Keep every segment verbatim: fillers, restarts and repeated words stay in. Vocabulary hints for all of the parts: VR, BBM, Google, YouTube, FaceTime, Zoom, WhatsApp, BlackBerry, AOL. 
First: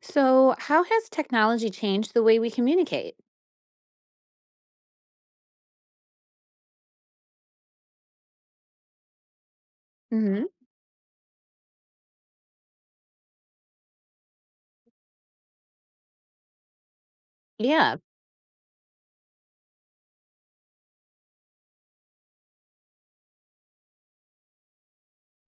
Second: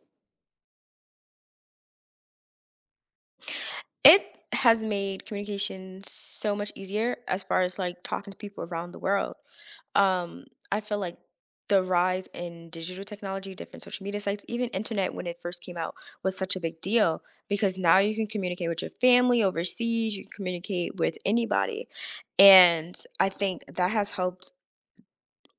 So, how has technology changed the way we communicate? It has made communication so much easier as far as like talking to people around the world. Um, Mhm. I feel like the rise in digital technology, different social media sites, even internet when it first came out was such a big deal because Yeah. now you can communicate with your family overseas, you can communicate with anybody. And I think that has helped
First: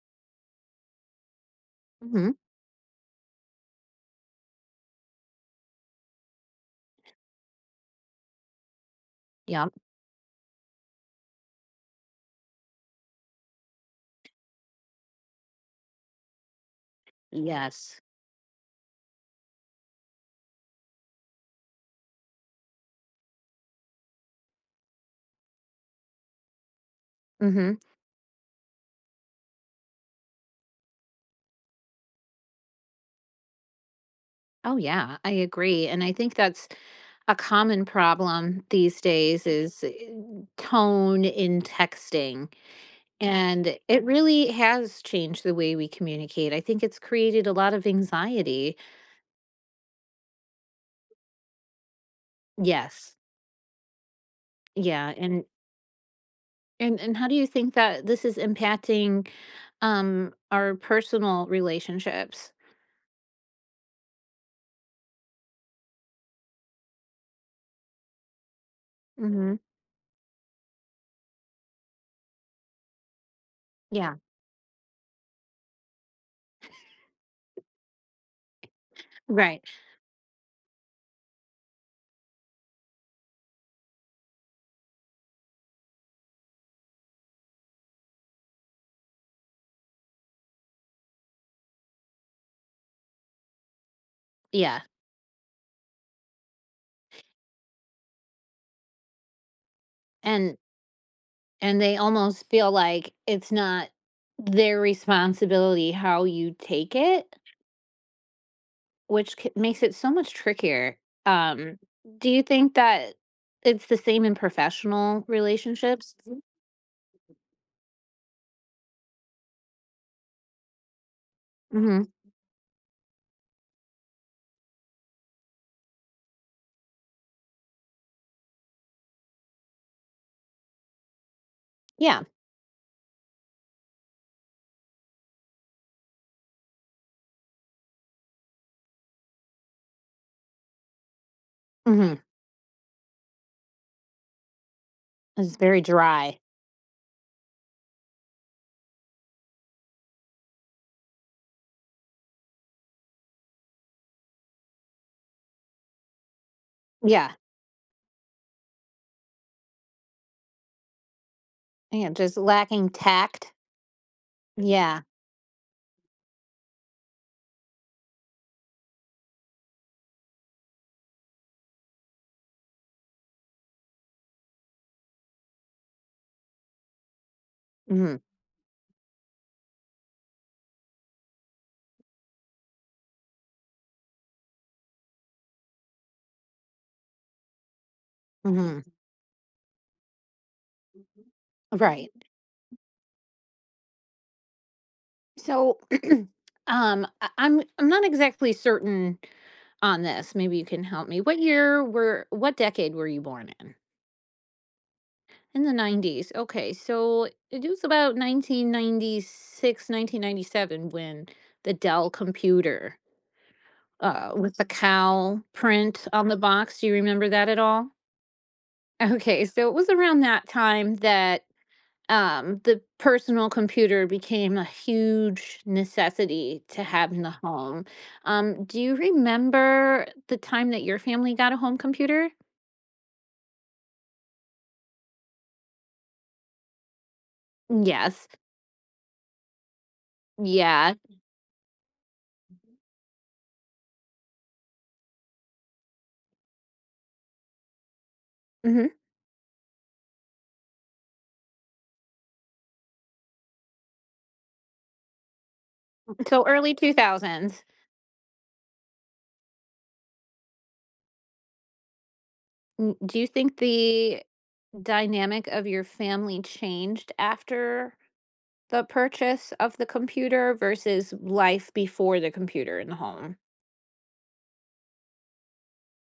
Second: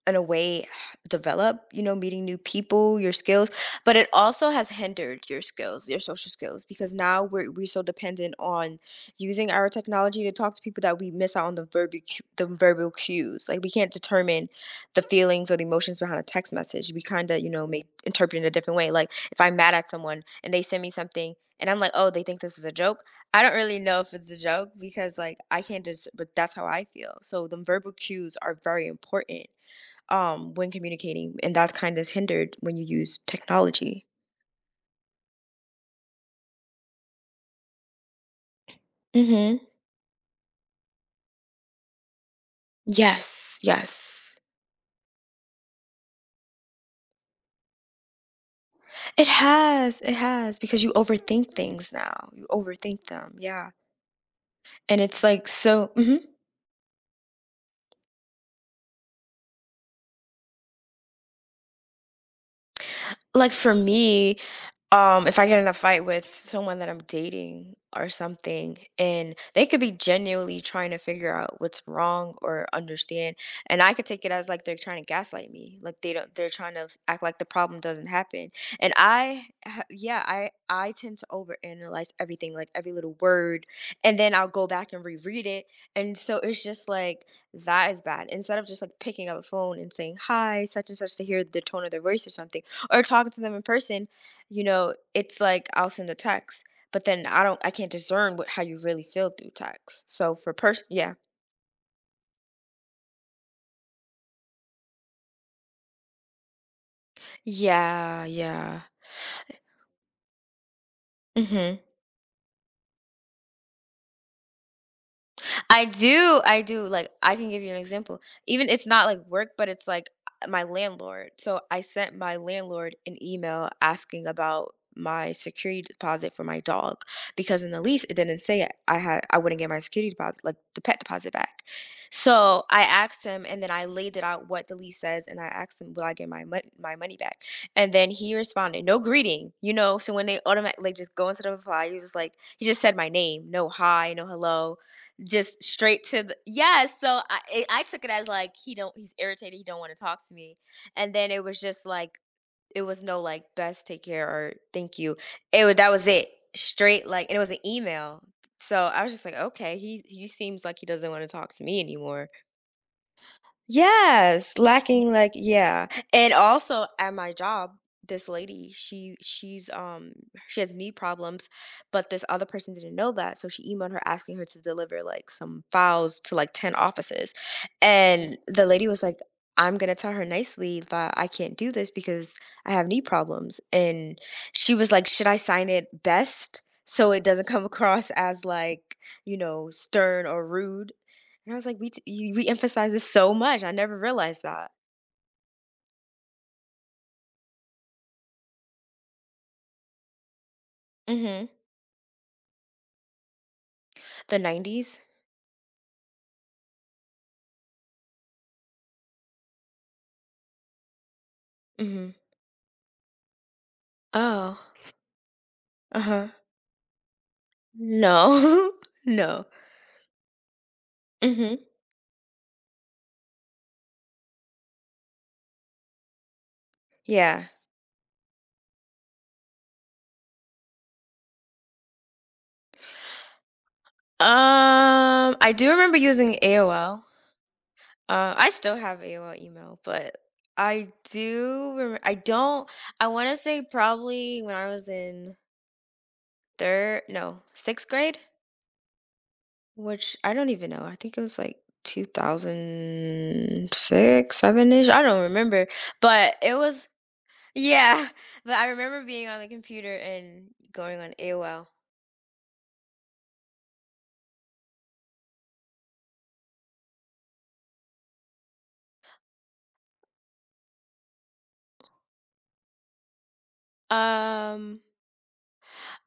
in a way develop you know meeting Mhm. new people, your skills, but it also has hindered your skills, your social skills, because now we're, we're so dependent on using our Yep. technology to talk to people that we miss out on the verbal cu- the verbal cues. Like we can't determine the feelings or the emotions behind a text message. We kind of, you know, may Yes. interpret it a different way. Like if I'm mad at someone and they send me something and I'm like, oh, they think this is a joke. I don't really know if it's a joke because like I can't just, but that's how I feel. So the Mhm. verbal cues are very important um, when communicating, and that kind is hindered when you use technology. Oh yeah, I agree, and I think that's a common problem these days Mm-hmm. is eh, tone in texting, Yes, and it yes. really has changed the way we communicate. I think it's created a lot of anxiety. It has, it has, because you overthink things now. You overthink Yes. them, yeah. And Yeah, it's and like so. mhm. and and how do you think that this is impacting um our personal relationships? Like for me, um, if I get in a fight with someone that I'm dating or something, and Mhm. they could be genuinely trying to figure out what's wrong or understand, and I could Yeah. take it as like they're trying to gaslight me, like they don't, they're trying to act like the problem doesn't happen. And I, Right. ha- yeah, I, I tend to overanalyze everything, like every little word, and then I'll go back and reread it, and so it's just like that is bad. Instead of just like picking up a phone and saying hi, such and such, to hear the tone of their voice or something, or talking to them in person, you Yeah. know, it's like I'll send a text, but then I don't I can't discern what how you really feel through text. So for And person, yeah. and they almost feel like it's not their responsibility how you take it, Yeah, yeah. which c- makes it so much trickier. Um Mhm. do you think that it's the same in professional I relationships? do, I do. Like, I can give you an example. Even it's not like work, but it's like uh, my landlord. So I Mhm. sent my landlord an email asking about my security deposit for my dog because in the lease it didn't say it. I had I wouldn't get my security deposit, like the pet deposit back. Yeah. So I asked him, and then I laid it out what the lease says, and I asked him, "Will I get my money, my money back?" And then he responded, "No greeting, you know." So when they automatically like, just go into the reply, he was Mhm. like, he just said my name, no hi, no hello, It's just very straight to the dry. yes, so I it I took it as, like, he don't he's irritated, he don't wanna talk to me, and then it was just, like it was no, like, "Best take care," or "Thank you." It wa that was it. Straight, like, Yeah. and it was an email. So, I was just like, "Okay, he he seems like he doesn't wanna talk to me Yeah, anymore." just lacking tact. Yes, Yeah. lacking like, yeah. And also at my job, this lady, she she's um she has knee problems, but this other person didn't know that, so she emailed her asking her to deliver like some files to like ten offices. Mhm. And the lady was like, "I'm going to tell her nicely that I can't do this because I have knee problems." And she was like, "Should I sign it best so it doesn't come across as Mhm. like, you know, stern or rude?" And I was like, "We t Right. you we emphasize this so much, I never realized that." So, um, I- I'm I'm not exactly certain on this. Maybe you can help me. What Mhm. year were what decade were you born in? The nineties? In the nineties. Okay. So, it was about nineteen ninety-six, nineteen ninety-seven when the Dell Mhm. computer uh with Oh. the cow print on Uh-huh. the box. Do you remember that at all? No. Okay, No. so it was around that time that Mhm. um, the personal computer became a huge necessity to have in the Yeah. home. Um, do you remember the time that your family got a home computer? Um, I do remember using A O L. Yes. Uh, I still have A O L email, but I Yeah. do remem I don't. I wanna say probably when I was in third no, sixth grade? Hmm. Which I don't even know. I think it was like two thousand six, seven-ish. I don't remember. But So it early was, two thousands. yeah, but I remember being on the computer and going on A O L. N- Do you think the dynamic of your family changed after the purchase of the computer versus life before the computer in the home? Um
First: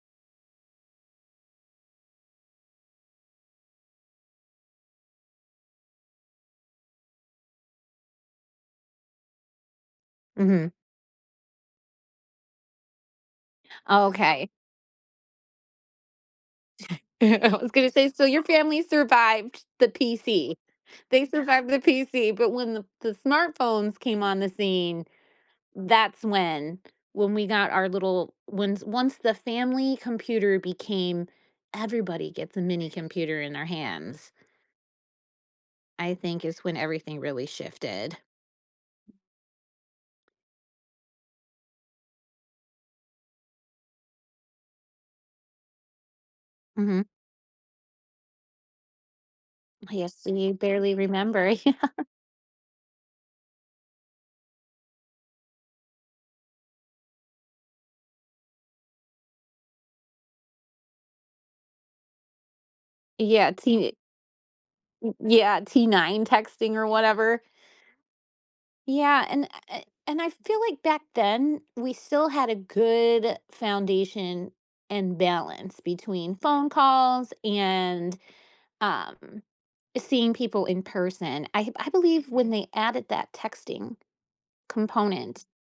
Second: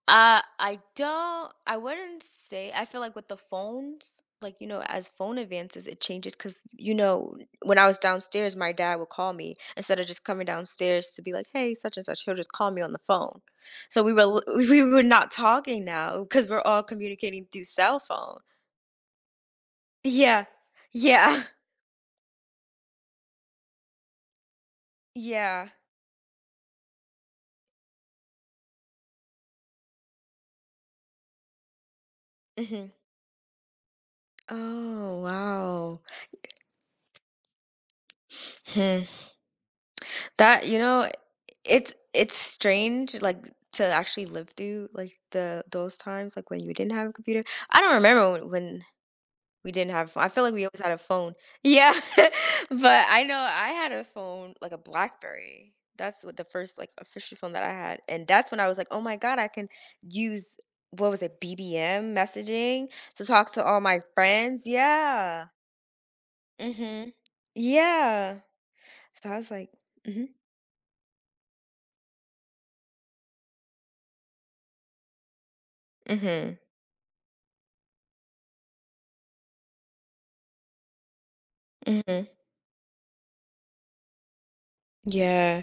Uh, I don't, I wouldn't say. I feel like with the phones, like, you know, as phone advances, it changes. Cause you know, when I was downstairs, my dad would call me instead of just coming Hmm. downstairs to be like, "Hey, such and such," he'll just call me on the phone. So we were l- Okay. we were not talking now because 'cause we're all communicating I through was gonna cell say, so phone. your family survived the Yeah. P C. They Yeah. survived the P C, but when the, the smartphones came on the scene, Yeah. that's when when we got our little once once the family computer became everybody gets a mini hmm computer in their hands. Oh, wow. I think is when everything really shifted. Hmm. That, you know, It's it's strange, like, to actually live through, like, the those times, like, when you didn't Hmm. have a computer. I don't remember when when we didn't have a Yes, phone. I feel like you we always had barely a phone. remember. Yeah, but I know I had a phone, like, a BlackBerry. That's what the first, like, official phone that I had, and that's when I was like, "Oh my god, I can use" what was it, B B M messaging to Yeah, talk to all T my friends. Yeah. yeah, T nine texting or Mhm. whatever. Yeah. Yeah, So I and was like, a and mhm. I feel like back then, we still had a good foundation and balance between Mhm. phone calls and, um, seeing people in person. I I Mhm. believe when they added that texting component, Yeah.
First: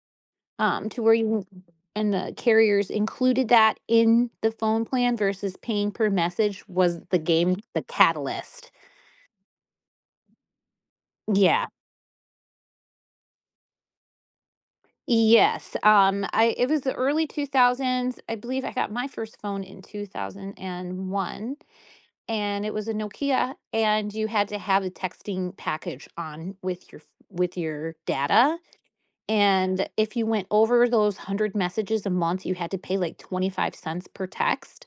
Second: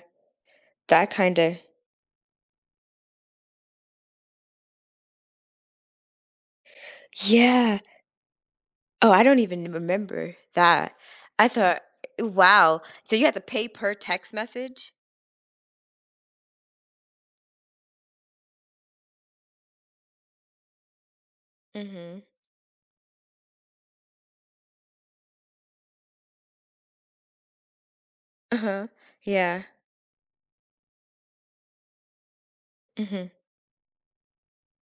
um, to That where you kinda. and the carriers included that in the phone plan versus paying per message was the game Yeah. the catalyst. Oh, I don't even remember that. I Yeah. thought eh, wow. So you have to pay per text message? Yes, um, I it was the early two thousands. I believe I got my first phone in two thousand one, and one, Mhm. and it was a Nokia, and you had to have a texting package on with your with your data, Uh-huh. Yeah. and if you went over those one hundred messages a month, you had to pay like Mhm. twenty-five cents per text.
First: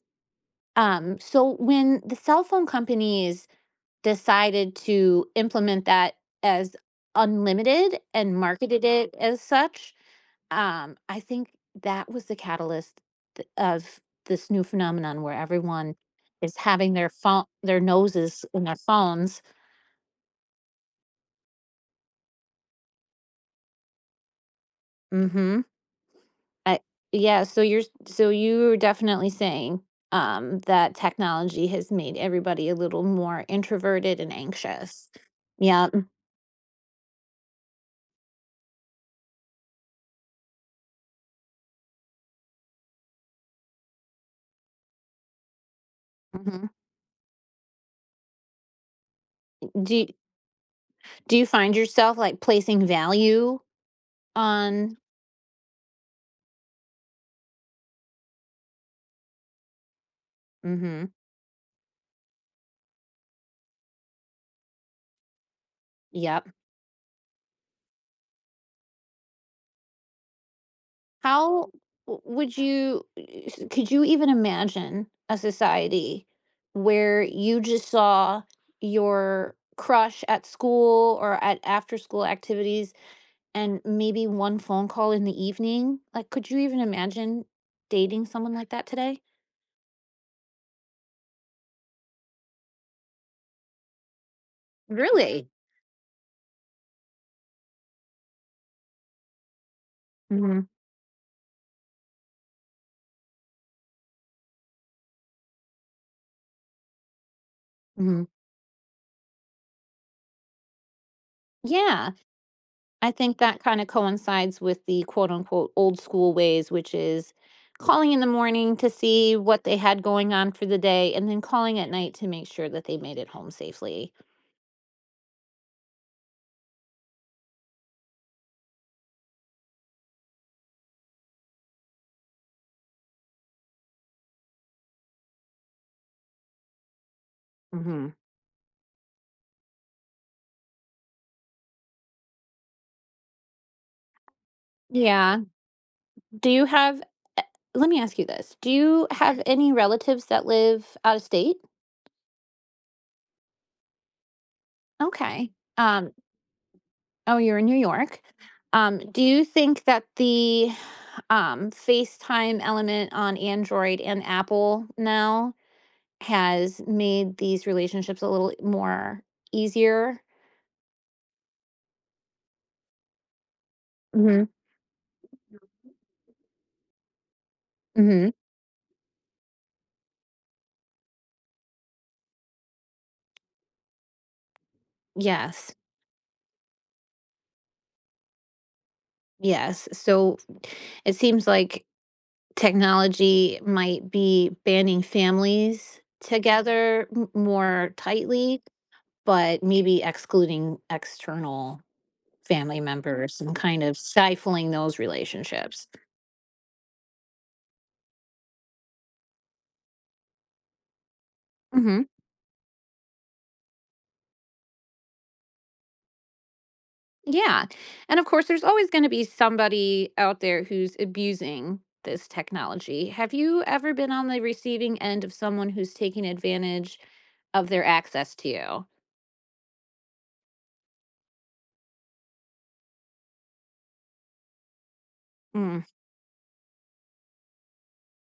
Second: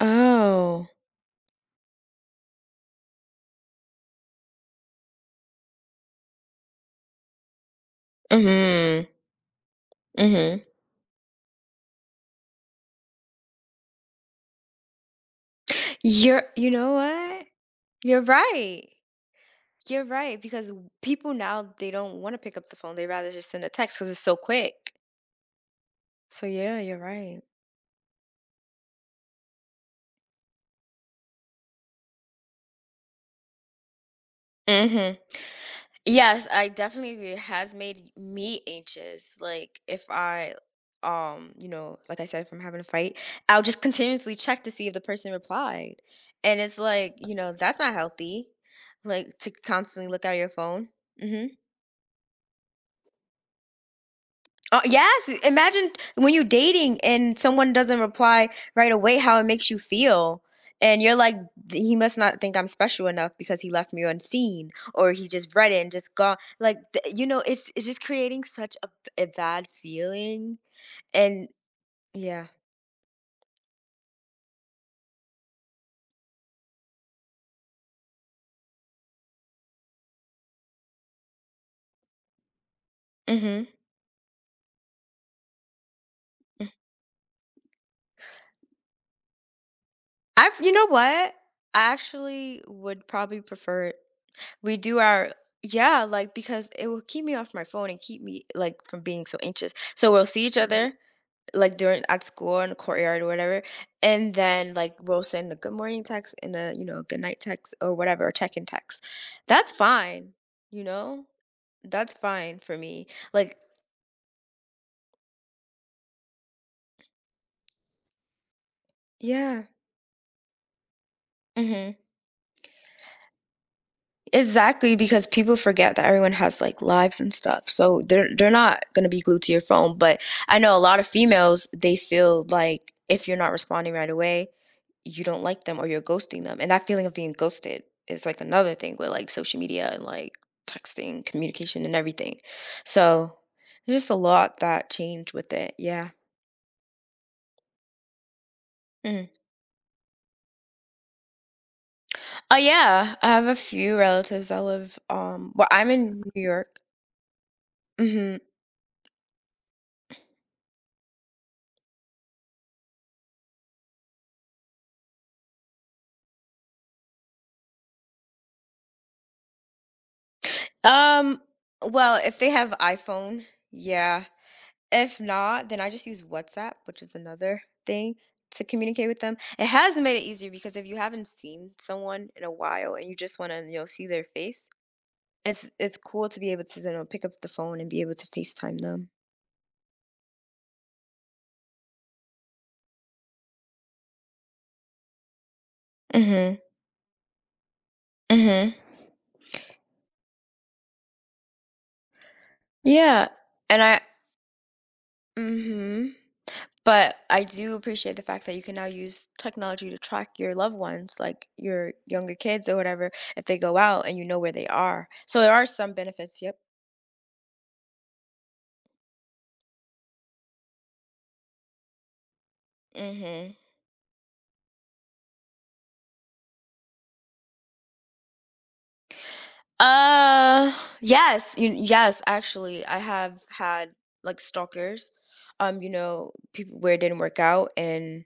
Oh. Um, so when the cell phone companies decided to implement that as unlimited and marketed Mhm. it as such, Mhm. um, I think that was the catalyst th of this new phenomenon where everyone You're is you having know their phone what? their You're noses in their right. phones. You're right, because w people now, they don't wanna pick up the phone, they rather just send a text because it's so quick. Mhm. So I yeah, you're right. Yeah, so you're so you're definitely saying, um, that technology has made everybody a little more introverted and anxious. Mhm. Yeah, Yes, I definitely agree. It has made me anxious. Like if I um, you know, like I said, from having a fight, I'll just continuously check to see if the person replied. And mhm. it's like, you know, that's not healthy. Like to Do you, constantly look at your phone. do you hmm find yourself, like, placing value Uh, on yes. Imagine when you're dating and someone doesn't reply right away how it makes you feel. And mhm, you're like, he must not think I'm special enough because he left me unseen or he just read it and just gone. yep. Like, th- you know, it's, it's just creating such a a bad feeling. And How w yeah. would you s- could you even imagine a society where you just saw your crush at school or at after-school activities Mm-hmm. and maybe one phone call in the evening? Like, could you even imagine dating someone like that today? I've, you know what? I actually would probably prefer it. We do our, Really? yeah, like because it will keep me off my phone and keep me like from being so anxious. So we'll see each Mhm, other like during at school in the courtyard or whatever, and then like we'll send a good morning text and a, you know, good night text or mhm. whatever, a check-in text. That's fine, you know, Yeah. that's fine for me, I think like, that kind of coincides with the quote unquote old school ways, which is calling in the morning to see yeah. what they had going on for the day and then calling at hmm night to make sure that they made it home safely. Exactly, because people forget that everyone has like lives and stuff. So they're they're not gonna be glued to your phone. But I know a lot of females, they feel like if you're not responding right away, you don't like them or you're ghosting them. And that feeling of being ghosted Hmm. is like another thing with like social media and like texting, communication and everything. So there's just a lot that changed Yeah. with it. Yeah. Do you have, eh, let me ask you this. Do you Mm. have any relatives that live out of state? Oh yeah, I have a few relatives that live Okay. um well, I'm Um, in New York. oh, you're in New York. Mhm. Um, do you think that the um, FaceTime element on Android and Apple now has made these relationships a little more easier? Um, well, if they have iPhone, yeah. Mhm. If not, then I just use WhatsApp, which is another thing Mhm. to communicate with them. It has made it easier because if you haven't seen someone in a while and you just want to, you know, see their face, it's Yes, it's cool to be able to, you know, pick up the phone and be able to FaceTime them. yes. So it seems like technology might be banding families Mhm. together m- more tightly, Mhm. but maybe excluding external family Yeah. members and kind And of I stifling those relationships. mhm. But I do appreciate the fact that you can now use technology to track your loved ones, like your Mhm. younger kids or whatever, if they go out and you know where they are. So there are some benefits, yep. Yeah. And of course, there's always going to be somebody out there who's abusing this technology. Have Mhm. you ever been on the receiving end of someone who's taking advantage of their access to you? Uh, yes, you, yes, actually, I have had like stalkers, Mm, um, you know, people where it didn't work out. And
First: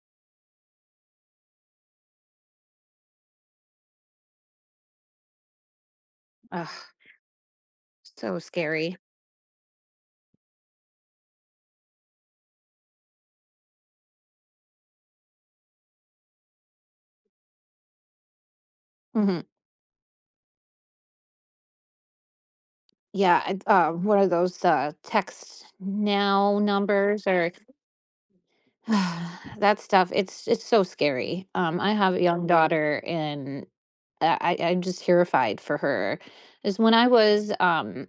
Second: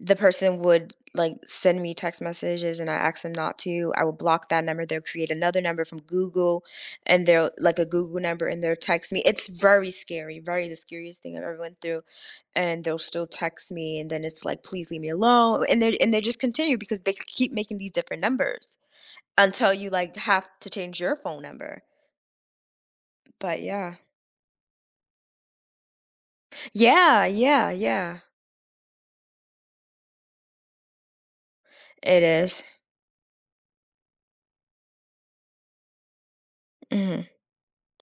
the person would, like, send me text messages and I ask them not to. I will block that number, they'll create another number from Google, ugh, and they'll like, a Google so number, and they'll scary. text me. It's very scary, very the scariest thing I've ever went through, and they'll still text me, and then it's like, "Please leave me alone," and they and they just continue because they keep making these different numbers Hmm. until you, like, have to change your phone number. Yeah. I- But Uh, yeah. One of those uh, text now Yeah, numbers or yeah, yeah. that stuff. It's it's so scary. Um, I have a It young is. daughter, and I, I- I'm just terrified for her. Is when I Mhm, was um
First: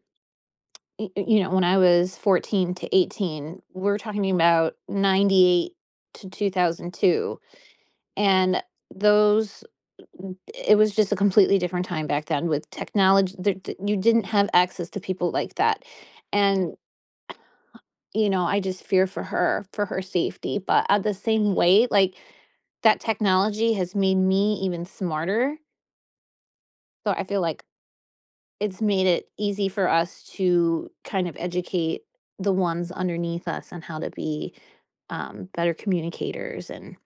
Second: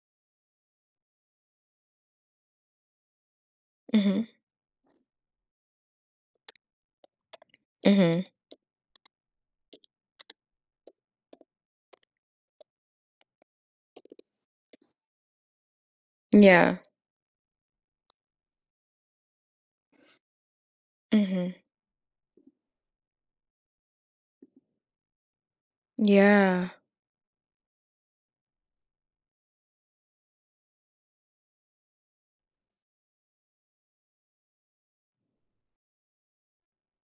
y- you know, When I was fourteen to eighteen, we're mhm, talking about ninety-eight to two thousand two. mhm. And those, mm, it was just a completely different time back then with technology. There, d- you didn't have access to people like that. And, Yeah. you know, I just fear for her, for her safety. But at the Mhm. same way, like that technology has made me even smarter. Yeah. So I feel like it's made it easy for us to kind of educate the ones underneath us on how to be, um, better communicators and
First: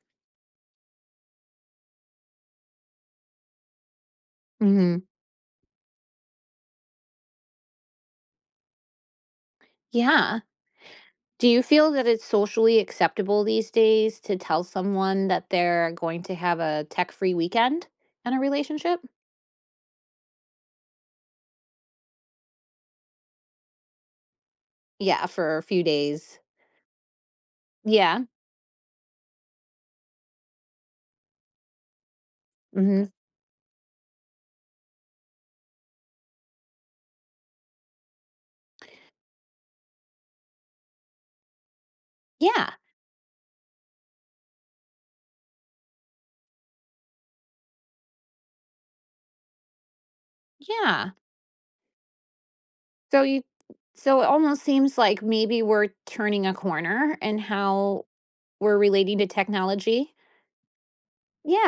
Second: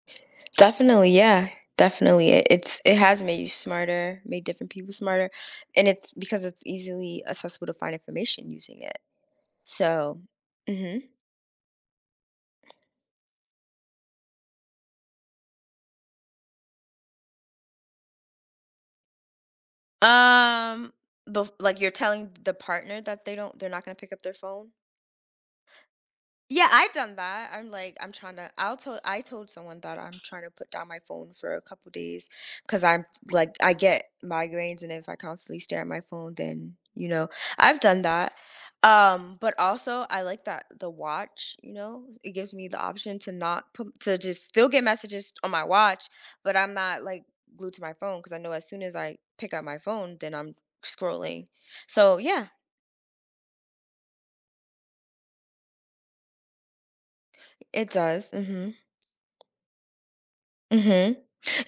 Definitely, yeah. Definitely. It it's it has made you smarter, made different people Mhm. smarter, and it's because it's easily accessible to find information using it. So Yeah. mhm. Do you feel that it's socially acceptable these days to tell someone that they're going to have a tech-free weekend in a relationship? Um, bef, like, you're telling the partner that they don't they're not gonna pick up their phone? Yeah, for a few days. Yeah, I've done that. I'm like, I'm Yeah. trying to. I'll tell. I told someone that I'm trying to put down my phone for a couple days because I'm Mhm. like, I get migraines, and if I constantly stare at my phone, then you know, I've done that. Um, but also, I like that the watch. You know, it gives me Yeah. the option to not put to just still get messages on my watch, but I'm not like glued to my phone because I know as soon as I pick up my phone, then I'm Yeah. scrolling. So yeah, So you so it almost seems like maybe we're turning a corner in it how does. hmm we're relating to technology. Mhm.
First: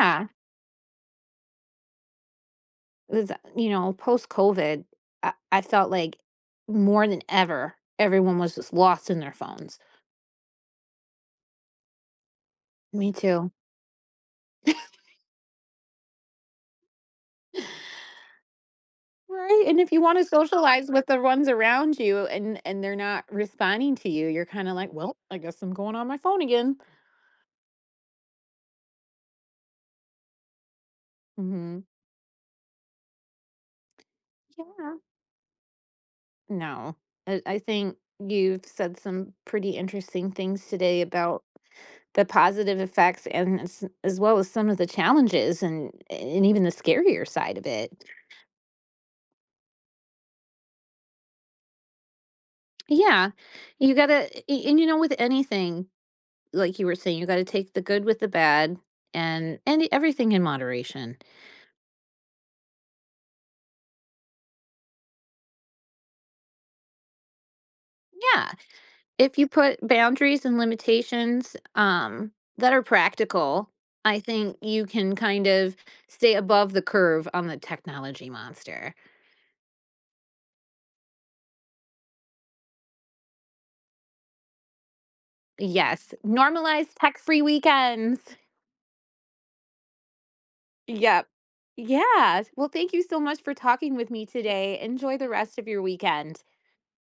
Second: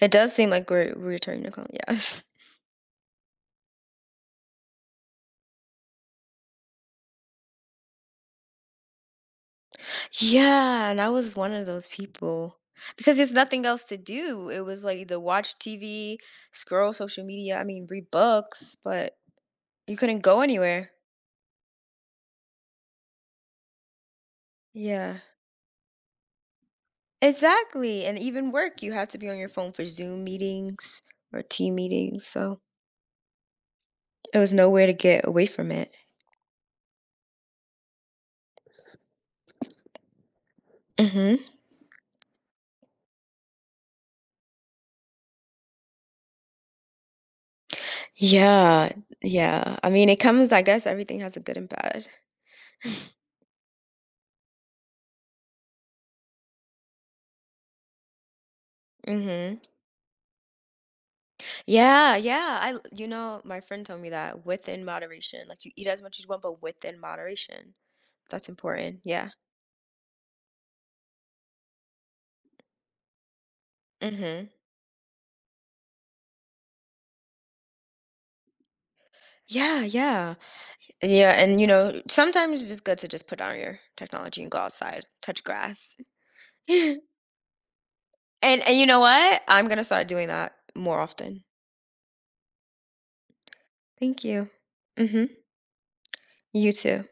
It does seem like we're we're returning to home, yes. With, you know, post COVID, I I felt like more than ever, everyone was just lost in their phones. Yeah, and I was one of those people Me because there's too. nothing else to do. It was like either watch T V, scroll social media, I mean, read books, but Right, and if you you couldn't wanna go socialize anywhere. with the ones around you and and they're not responding to you, you're kinda like, "Well, Yeah. I guess I'm going on my phone again." Exactly. And even work, you had to be on your phone for Zoom meetings or team Mhm. meetings, so it was nowhere to Yeah. get away from it. No. I I think you've said some pretty interesting things today Mhm. about the positive effects and as as well as some of the challenges and and even the scarier side of it. Yeah. Yeah. I mean, it comes, I guess everything has a good and bad. Yeah. You gotta a and you know, with anything, like you were saying, you gotta take the good with the bad and Mhm. and everything in moderation. Yeah, yeah. I, you know, my friend told me that within moderation. Like you eat as much as you want, but within moderation. That's Yeah. important. Yeah. If you put boundaries and limitations, um, that are practical, I Mm-hmm. think you can kind of stay above the curve on the technology monster. Yeah, yeah. Yeah, and you know, sometimes it's just good to just put down your technology and go outside, touch grass. Yes. Normalize tech-free weekends. And and you know what? I'm gonna start doing that more Yep. often. Yeah. Well, thank you so much for talking with Thank me you. today. Enjoy the Mm-hmm. rest of your weekend. You too.